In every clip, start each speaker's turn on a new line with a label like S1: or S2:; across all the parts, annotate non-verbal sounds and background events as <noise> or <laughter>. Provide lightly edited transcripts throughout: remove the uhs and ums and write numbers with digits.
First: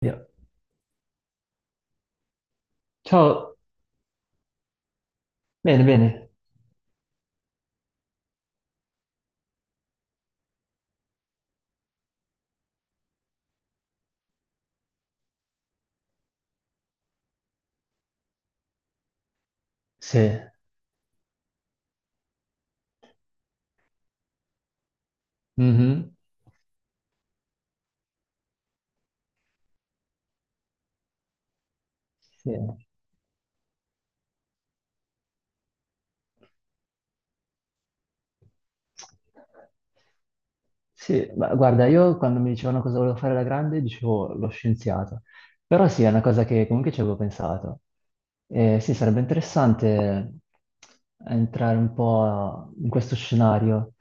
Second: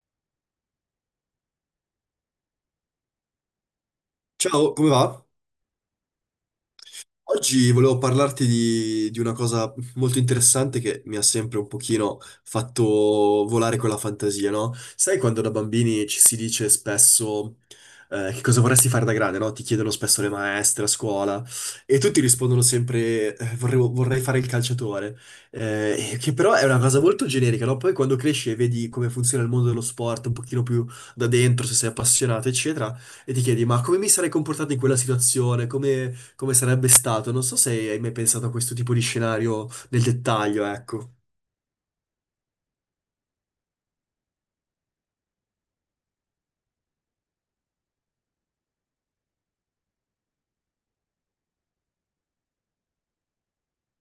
S1: Via. Ciao,
S2: Ciao, come va?
S1: bene, bene.
S2: Oggi volevo parlarti di una cosa molto interessante che mi ha sempre un pochino fatto volare con la fantasia, no? Sai quando da bambini ci si dice spesso che cosa vorresti fare da grande, no? Ti chiedono
S1: Sì.
S2: spesso le maestre a scuola e tutti rispondono sempre vorrei fare il calciatore.
S1: Mhm.
S2: Che però è una cosa molto generica, no? Poi quando cresci e vedi come funziona il mondo dello sport un pochino più da dentro, se sei appassionato,
S1: Sì.
S2: eccetera, e ti chiedi, ma come mi sarei comportato in quella situazione? Come, come sarebbe stato? Non so se hai mai pensato a questo tipo di scenario nel dettaglio, ecco.
S1: Sì, ma guarda, io quando mi dicevano cosa volevo fare da grande dicevo lo scienziato, però sì, è una cosa che comunque ci avevo pensato. Sì, sarebbe interessante entrare un po' in questo scenario.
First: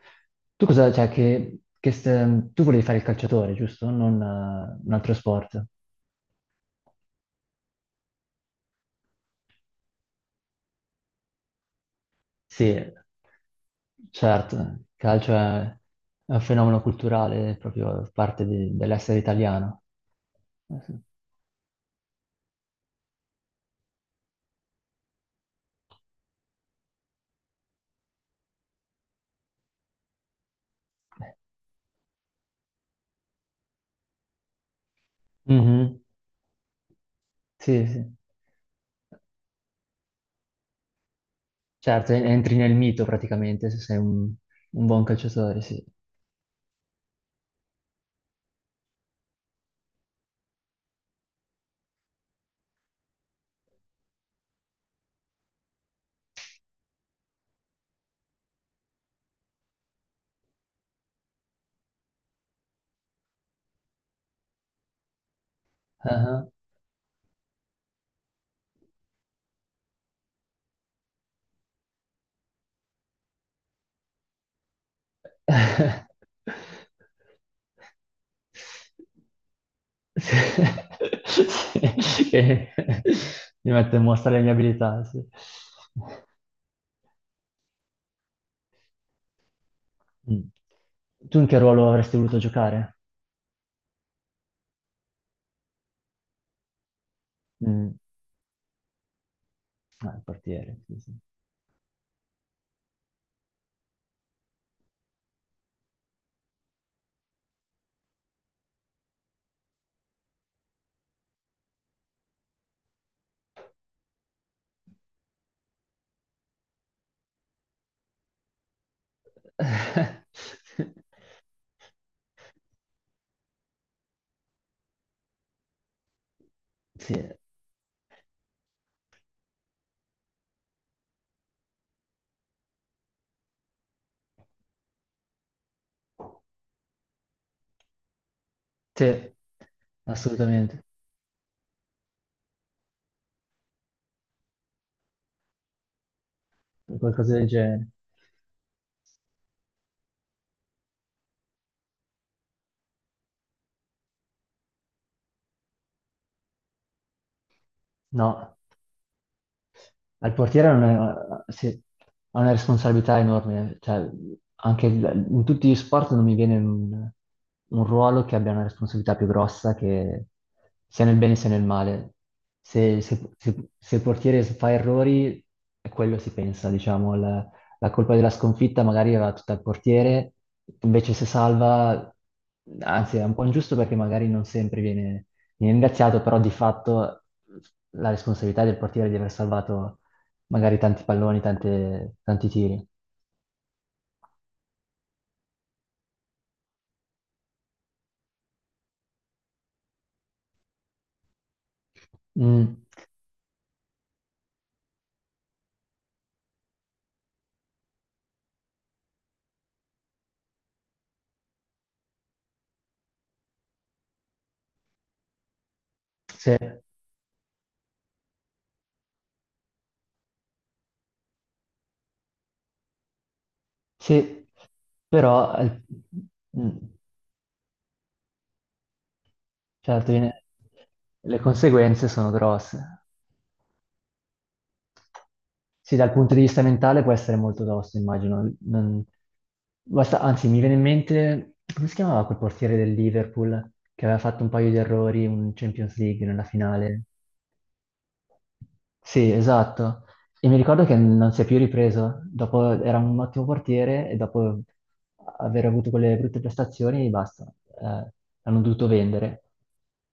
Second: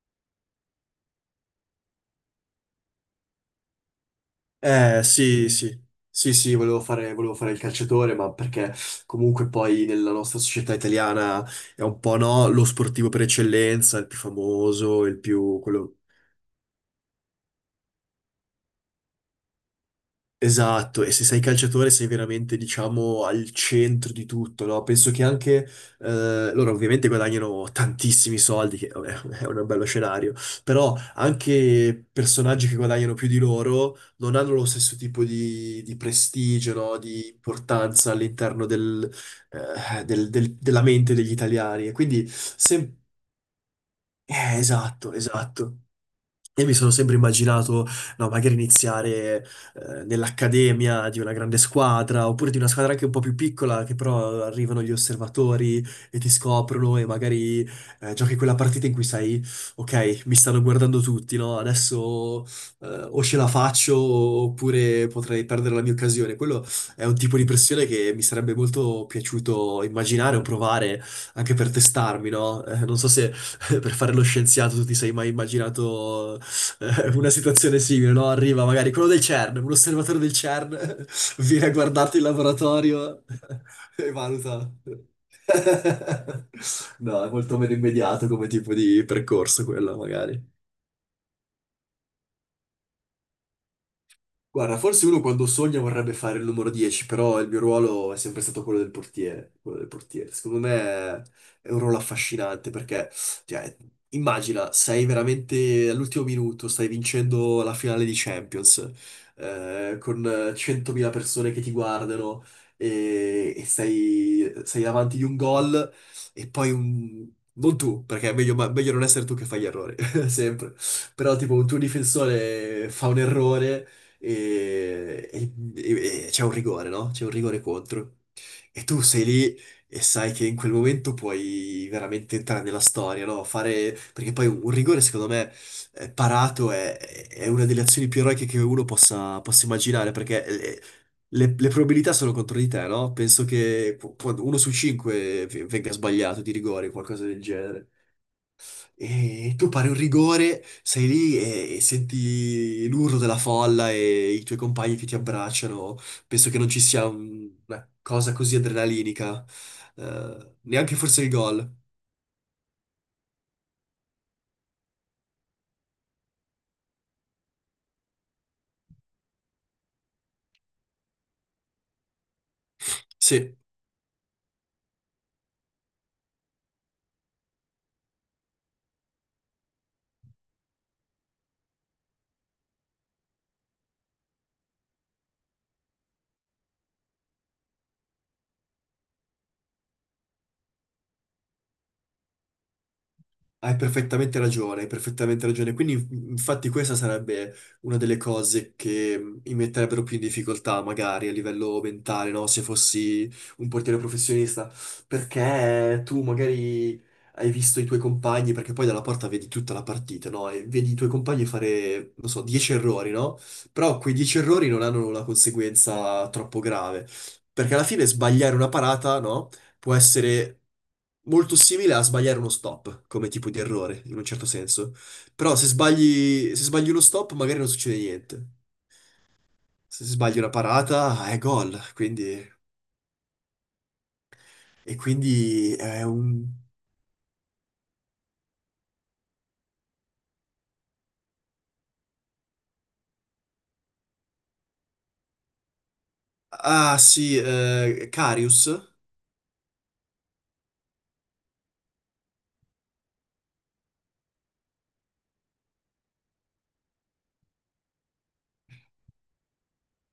S1: Tu cosa, cioè, tu volevi fare il calciatore, giusto? Non un altro
S2: Sì,
S1: sport.
S2: sì. Sì, sì, volevo fare il calciatore, ma perché comunque poi nella nostra società italiana è un po', no, lo
S1: Sì,
S2: sportivo per eccellenza, il più
S1: certo,
S2: famoso, il più, quello.
S1: è un fenomeno culturale, è proprio dell'essere italiano. Mhm.
S2: Esatto, e se sei calciatore sei veramente, diciamo, al centro di tutto, no? Penso che anche loro ovviamente guadagnano tantissimi soldi, che vabbè, <laughs> è un bello scenario, però anche personaggi che guadagnano più di loro non hanno lo stesso tipo di prestigio, no? Di
S1: Sì,
S2: importanza
S1: sì.
S2: all'interno della mente degli italiani. E
S1: Certo,
S2: quindi,
S1: entri nel
S2: se,
S1: mito praticamente se sei un buon
S2: esatto,
S1: calciatore,
S2: esatto.
S1: sì.
S2: Io mi sono sempre immaginato, no, magari iniziare nell'accademia di una grande squadra, oppure di una squadra anche un po' più piccola, che però arrivano gli osservatori e ti scoprono e magari giochi quella partita in cui sai, ok, mi stanno guardando tutti, no? Adesso o ce la faccio oppure potrei perdere la mia occasione.
S1: Ah.
S2: Quello è un tipo di pressione che mi sarebbe molto piaciuto immaginare o provare anche per testarmi, no? Non so se <laughs> per fare lo scienziato, tu ti sei mai immaginato una situazione simile, no? Arriva magari quello del CERN, un osservatore del
S1: Sì.
S2: CERN,
S1: <laughs>
S2: <laughs> viene a guardarti in
S1: Sì. <laughs> Che
S2: laboratorio
S1: mi metto
S2: <laughs>
S1: in
S2: e
S1: mostra le mie
S2: valuta.
S1: abilità, sì.
S2: <laughs> No, è molto meno immediato come tipo di percorso quello, magari.
S1: Mm. Tu in che ruolo avresti voluto giocare?
S2: Guarda, forse uno quando sogna vorrebbe fare il numero 10, però il mio
S1: Mm.
S2: ruolo è sempre stato quello del portiere, quello del
S1: Ah, il
S2: portiere. Secondo
S1: portiere,
S2: me
S1: sì, sì.
S2: è un ruolo affascinante perché, cioè, immagina, sei veramente all'ultimo minuto, stai vincendo la finale di Champions, con 100.000 persone che ti guardano e sei davanti di un gol e poi un, non tu, perché è meglio, meglio non essere tu che fai gli errori, <laughs> sempre.
S1: <laughs>
S2: Però tipo un tuo difensore fa un errore e c'è un rigore, no?
S1: Sì,
S2: C'è un rigore contro. E tu sei lì e sai che in quel momento puoi veramente entrare nella storia, no? Fare. Perché poi un rigore, secondo me, parato è una delle azioni più eroiche che uno
S1: sì,
S2: possa immaginare, perché... eh,
S1: assolutamente,
S2: Le, le probabilità sono contro di te, no? Penso che quando uno su cinque venga sbagliato di rigore, qualcosa
S1: qualcosa
S2: del
S1: del genere.
S2: genere. E tu pari un rigore, sei lì e senti l'urlo della folla e i tuoi compagni che ti abbracciano. Penso che non ci sia una cosa
S1: No.
S2: così adrenalinica,
S1: Ma il portiere
S2: neanche forse il gol.
S1: ha una responsabilità enorme, cioè anche in tutti gli sport non mi viene un ruolo che abbia una responsabilità più grossa, che sia nel bene sia nel male. Se, se-
S2: Sì.
S1: se- se il portiere fa errori, è quello si pensa, diciamo, la colpa della sconfitta magari va tutta al portiere, invece se salva, anzi è un po' ingiusto perché magari non sempre viene ringraziato, però di fatto la responsabilità del portiere di aver salvato magari tanti palloni, tanti tiri.
S2: Hai perfettamente ragione, hai perfettamente ragione. Quindi, infatti, questa sarebbe una delle cose che mi metterebbero più in difficoltà, magari a livello mentale, no? Se
S1: Mm,
S2: fossi un portiere professionista, perché tu magari hai visto i tuoi compagni, perché poi dalla porta vedi tutta la partita, no? E vedi i tuoi compagni fare, non so, 10 errori, no? Però quei 10 errori non hanno una conseguenza
S1: sì,
S2: troppo grave. Perché alla fine sbagliare una parata, no? Può essere molto simile a sbagliare uno stop come tipo di errore, in un certo
S1: sì,
S2: senso. Però
S1: però
S2: se sbagli
S1: mm,
S2: uno stop, magari non succede niente.
S1: cioè, alla
S2: Se sbagli
S1: fine
S2: una parata, è
S1: le
S2: gol.
S1: conseguenze sono
S2: Quindi,
S1: grosse.
S2: e quindi
S1: Sì,
S2: è
S1: dal punto di
S2: un.
S1: vista mentale può essere molto tosto, immagino. Anzi, mi viene in mente, come si chiamava quel portiere del Liverpool che aveva fatto un paio di errori in Champions League nella
S2: Ah
S1: finale?
S2: sì, Karius,
S1: Sì, esatto. E mi ricordo che non si è più ripreso. Dopo era un ottimo portiere e dopo aver avuto quelle brutte prestazioni, basta. Eh, hanno dovuto vendere.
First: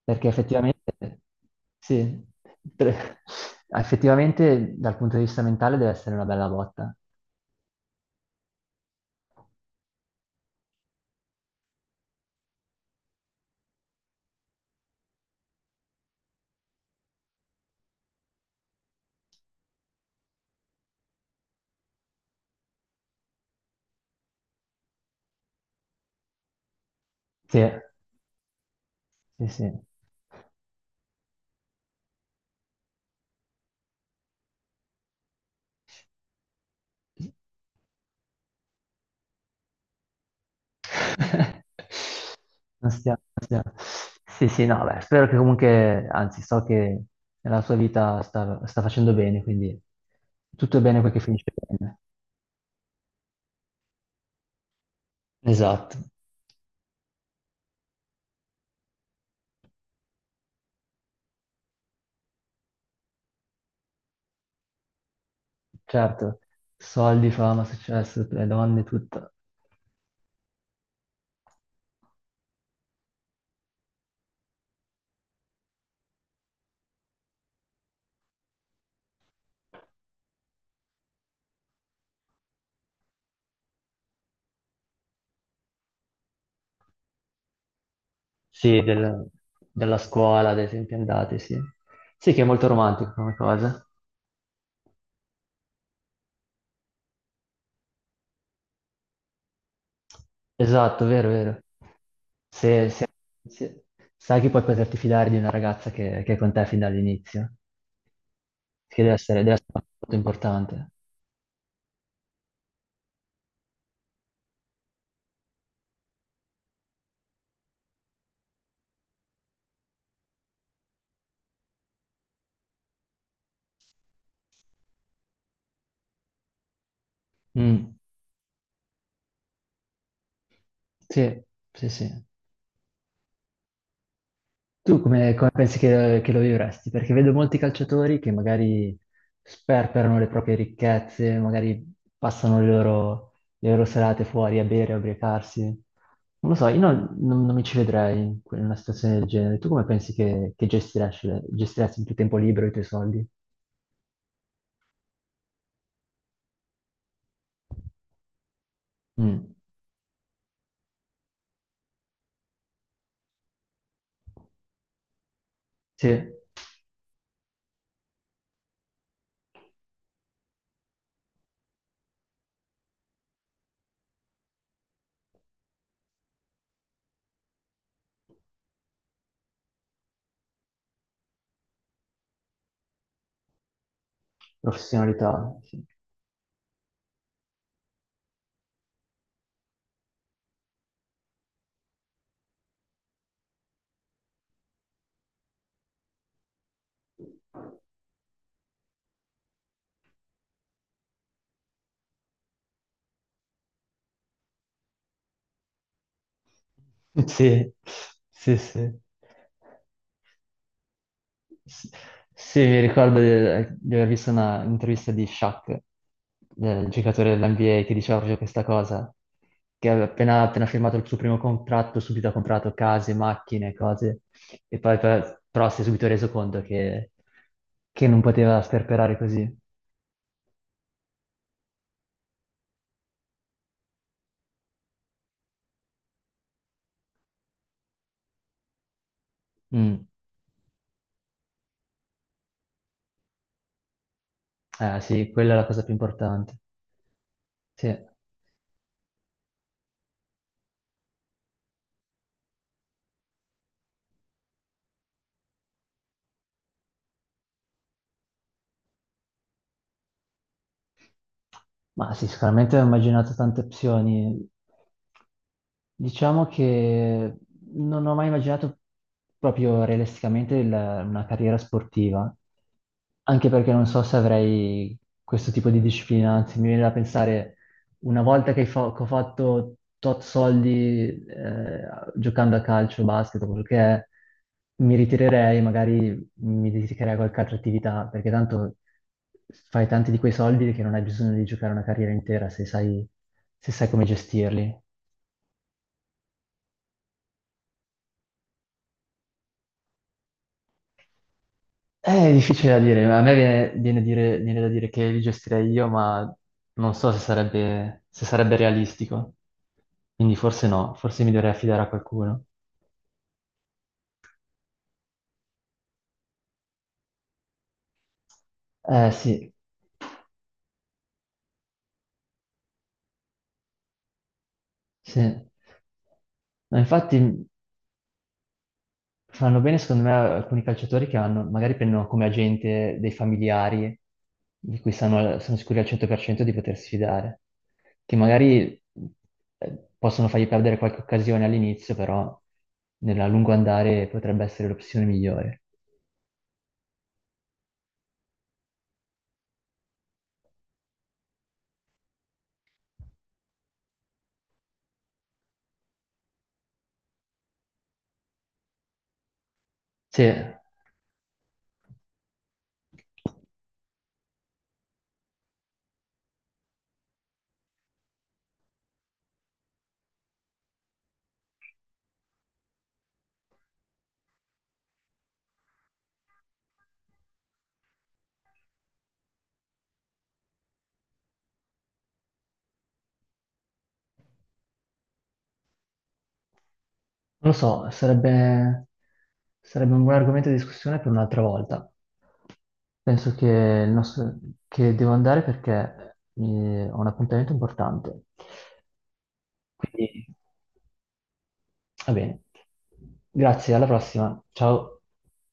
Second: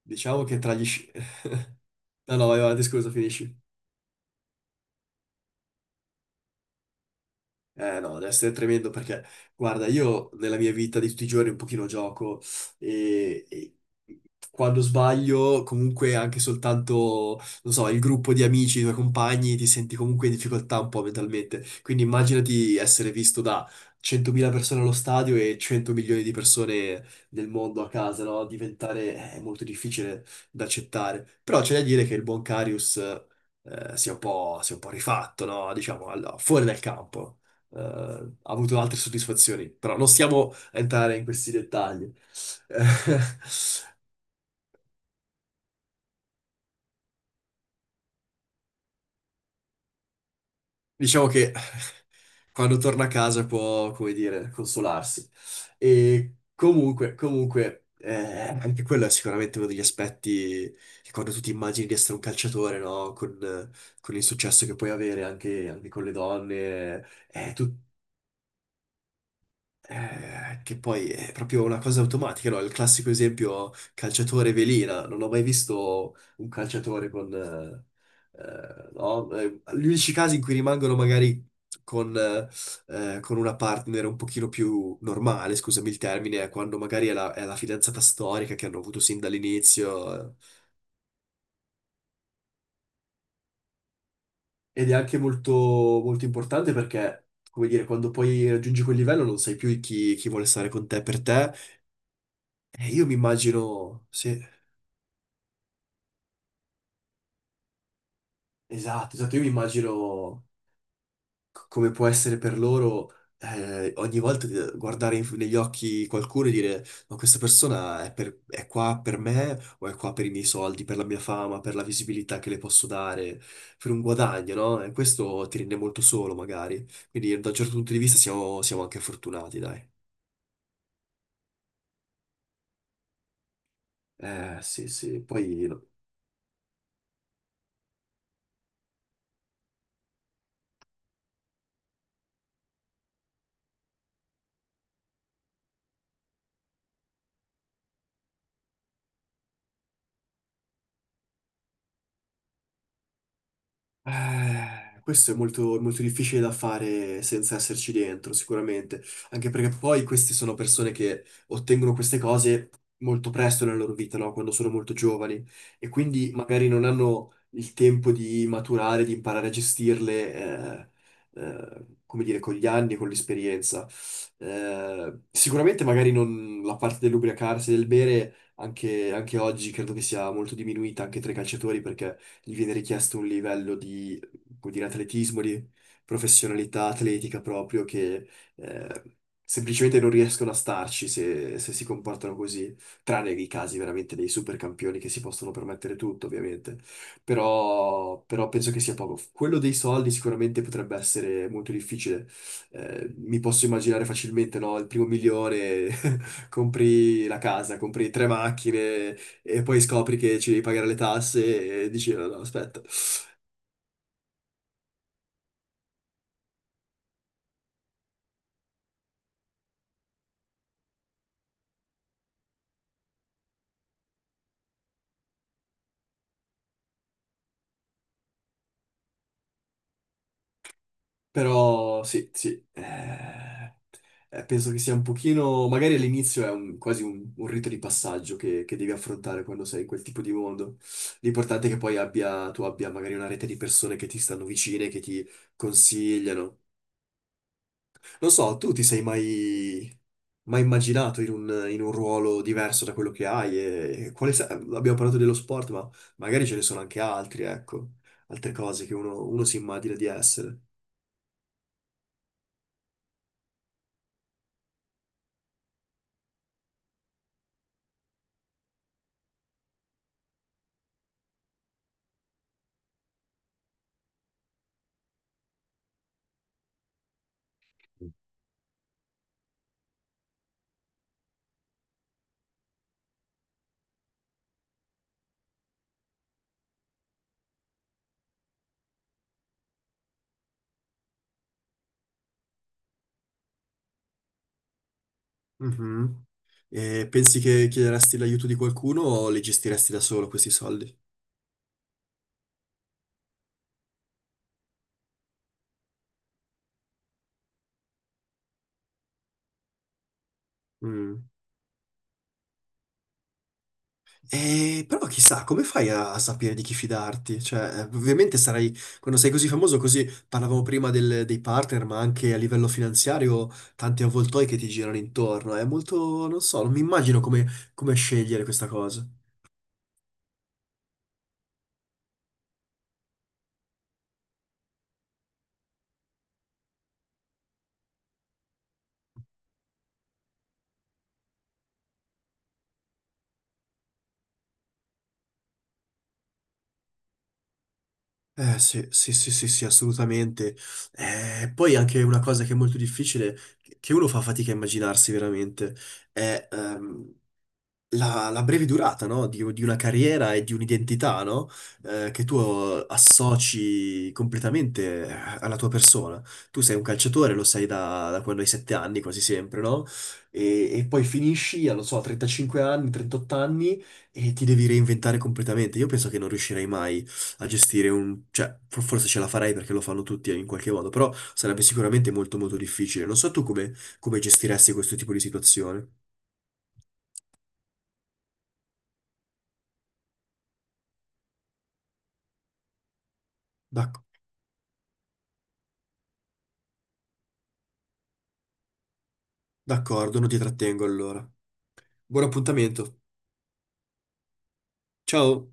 S1: Perché
S2: diciamo che
S1: effettivamente,
S2: <laughs>
S1: sì,
S2: No, no, vai avanti, scusa,
S1: per-
S2: finisci.
S1: <laughs> effettivamente dal punto di vista mentale deve essere una bella botta.
S2: Eh no, deve essere tremendo perché, guarda, io nella mia vita di tutti i giorni un pochino gioco e quando sbaglio, comunque anche soltanto, non so, il gruppo di amici, i tuoi compagni, ti senti comunque in difficoltà un po' mentalmente. Quindi immaginati essere visto da 100.000 persone allo stadio e 100 milioni di persone nel
S1: Sì,
S2: mondo a casa, no? Diventare è
S1: sì,
S2: molto
S1: sì.
S2: difficile da accettare. Però c'è da dire che il buon Karius, si è un po' rifatto, no? Diciamo, allora, fuori dal campo ha avuto altre soddisfazioni, però non stiamo a entrare in questi dettagli.
S1: <laughs> Non
S2: <laughs>
S1: stiamo, non stiamo.
S2: Eh,
S1: Sì, sì, no, beh, spero che comunque, anzi, so che nella sua vita sta facendo bene, quindi tutto è bene quel che
S2: diciamo
S1: finisce
S2: che
S1: bene.
S2: quando torna a casa può, come dire, consolarsi.
S1: Esatto,
S2: E comunque, anche quello è sicuramente uno degli aspetti che quando tu ti immagini di essere un calciatore, no? Con il successo che puoi avere anche con le
S1: certo,
S2: donne,
S1: soldi, fama,
S2: tu
S1: successo, le donne, tutto.
S2: Che poi è proprio una cosa automatica, no? Il classico esempio calciatore velina. Non ho mai visto un calciatore con, no? Gli unici casi in cui rimangono magari con, eh, con una partner un pochino più normale, scusami il termine, è quando magari è è la fidanzata storica che hanno
S1: Sì,
S2: avuto sin
S1: della
S2: dall'inizio.
S1: scuola, ad esempio, andate, sì. Sì, che è molto romantico come cosa.
S2: Ed è anche molto, molto importante perché, come dire, quando poi raggiungi quel livello non sai più chi vuole stare con te
S1: Esatto,
S2: per
S1: vero,
S2: te.
S1: vero. Se,
S2: Io
S1: se-
S2: mi
S1: se-
S2: immagino,
S1: Sai
S2: sì.
S1: che puoi poterti fidare di una ragazza che è con te fin dall'inizio. Che
S2: Esatto, esatto, io mi
S1: deve essere molto
S2: immagino
S1: importante.
S2: come può essere per loro ogni volta guardare negli occhi qualcuno e dire ma questa persona è, è qua per me o è qua per i miei soldi, per la mia fama, per la visibilità che le posso dare, per un guadagno, no? E questo ti rende molto solo magari, quindi da un certo punto
S1: Mm.
S2: di vista siamo anche fortunati, dai.
S1: Sì, sì, sì.
S2: Eh sì,
S1: Tu
S2: sì,
S1: come
S2: poi
S1: pensi
S2: no.
S1: che lo vivresti? Perché vedo molti calciatori che magari sperperano le proprie ricchezze, magari passano le loro serate fuori a bere, a ubriacarsi. Non lo so, io non, non- non mi ci vedrei in in una situazione del genere. Tu come pensi che gestiresti il tuo tempo libero, i tuoi soldi?
S2: Questo è molto, molto difficile da fare senza esserci dentro, sicuramente, anche
S1: Mm.
S2: perché poi queste sono persone che ottengono queste cose molto presto nella loro vita, no? Quando sono molto giovani e
S1: Sì,
S2: quindi magari non hanno il tempo di maturare, di imparare a gestirle, eh, come dire, con gli anni, con l'esperienza. Sicuramente magari non la parte dell'ubriacarsi, del bere, anche oggi credo che sia molto diminuita anche tra i calciatori perché gli viene richiesto un livello di, come dire, atletismo,
S1: professionalità.
S2: di
S1: Sì,
S2: professionalità atletica proprio che eh, semplicemente non riescono a starci se si comportano così, tranne i casi veramente dei super campioni che si possono permettere tutto, ovviamente. Però penso che sia poco. Quello dei soldi sicuramente potrebbe essere molto difficile. Mi posso immaginare facilmente, no? Il primo milione <laughs>
S1: <laughs>
S2: compri la
S1: sì,
S2: casa, compri tre
S1: sì, sì.
S2: macchine e poi scopri che ci devi pagare le tasse
S1: S-
S2: e dici no, no,
S1: Sì, mi
S2: aspetta.
S1: ricordo di aver visto una intervista di Shaq, del giocatore dell'NBA, che diceva proprio questa cosa, che aveva appena firmato il suo primo contratto, subito ha comprato case, macchine, cose, e poi però si è subito reso conto che non poteva sperperare così.
S2: Però sì, sì, penso che sia un pochino, magari all'inizio è quasi un rito di passaggio che devi affrontare quando sei in quel
S1: Mm.
S2: tipo di mondo. L'importante è che poi abbia, tu abbia magari una rete di persone che ti stanno vicine, che ti
S1: Sì, quella è la cosa più importante.
S2: consigliano.
S1: Sì.
S2: Non so, tu ti sei mai immaginato in in un ruolo diverso da quello che hai? E quale abbiamo parlato dello sport, ma magari ce ne sono anche altri, ecco, altre cose che uno si immagina di essere.
S1: Ma sì, sicuramente ho immaginato tante opzioni. Diciamo che non ho mai immaginato proprio realisticamente una carriera sportiva, anche perché non so se avrei questo tipo di disciplina, anzi mi viene da pensare, una volta che, che ho fatto tot soldi giocando a calcio, basket, o quello che è, mi ritirerei, magari mi dedicherei a qualche altra attività, perché tanto fai tanti di quei soldi che non hai bisogno di giocare una carriera intera se sai come gestirli.
S2: Mhm. E pensi che chiederesti l'aiuto di qualcuno o li gestiresti da solo questi soldi?
S1: È difficile da dire, ma a me viene, viene da dire che li gestirei io, ma non so se sarebbe, se sarebbe realistico. Quindi forse no, forse
S2: Mm.
S1: mi dovrei affidare a qualcuno.
S2: Però chissà, come fai a sapere di chi fidarti? Cioè, ovviamente sarai,
S1: Eh
S2: quando sei così
S1: sì,
S2: famoso, così parlavamo prima dei partner, ma anche a livello finanziario, tanti avvoltoi che ti girano
S1: sì.
S2: intorno. È molto, non so, non
S1: Ma
S2: mi immagino
S1: infatti
S2: come, scegliere questa cosa.
S1: fanno bene, secondo me, alcuni calciatori che hanno, magari prendono come agente dei familiari di cui sono sicuri al 100% di potersi fidare, che magari possono fargli perdere qualche occasione all'inizio, però nel lungo andare potrebbe essere l'opzione migliore.
S2: Eh sì, sì, sì, sì, sì, assolutamente. Poi anche una cosa che è molto difficile, che uno fa fatica a immaginarsi veramente, è la breve durata, no? Di una
S1: Sì,
S2: carriera e di
S1: non
S2: un'identità, no? Che tu associ completamente alla tua persona. Tu sei un calciatore, lo sei da quando hai 7 anni, quasi sempre, no? E poi finisci, a, non so, a 35 anni, 38 anni e ti devi reinventare completamente. Io penso che non riuscirei mai a gestire un, cioè, forse ce la farei perché lo fanno tutti in qualche modo, però sarebbe sicuramente molto molto difficile. Non so tu come, gestiresti questo tipo di situazione.
S1: lo so, sarebbe, sarebbe un buon argomento di discussione per un'altra volta. Penso il nostro- che devo andare perché ho un appuntamento importante.
S2: D'accordo,
S1: Quindi,
S2: non ti trattengo allora.
S1: va
S2: Buon
S1: bene.
S2: appuntamento.
S1: Grazie, alla prossima. Ciao.
S2: Ciao.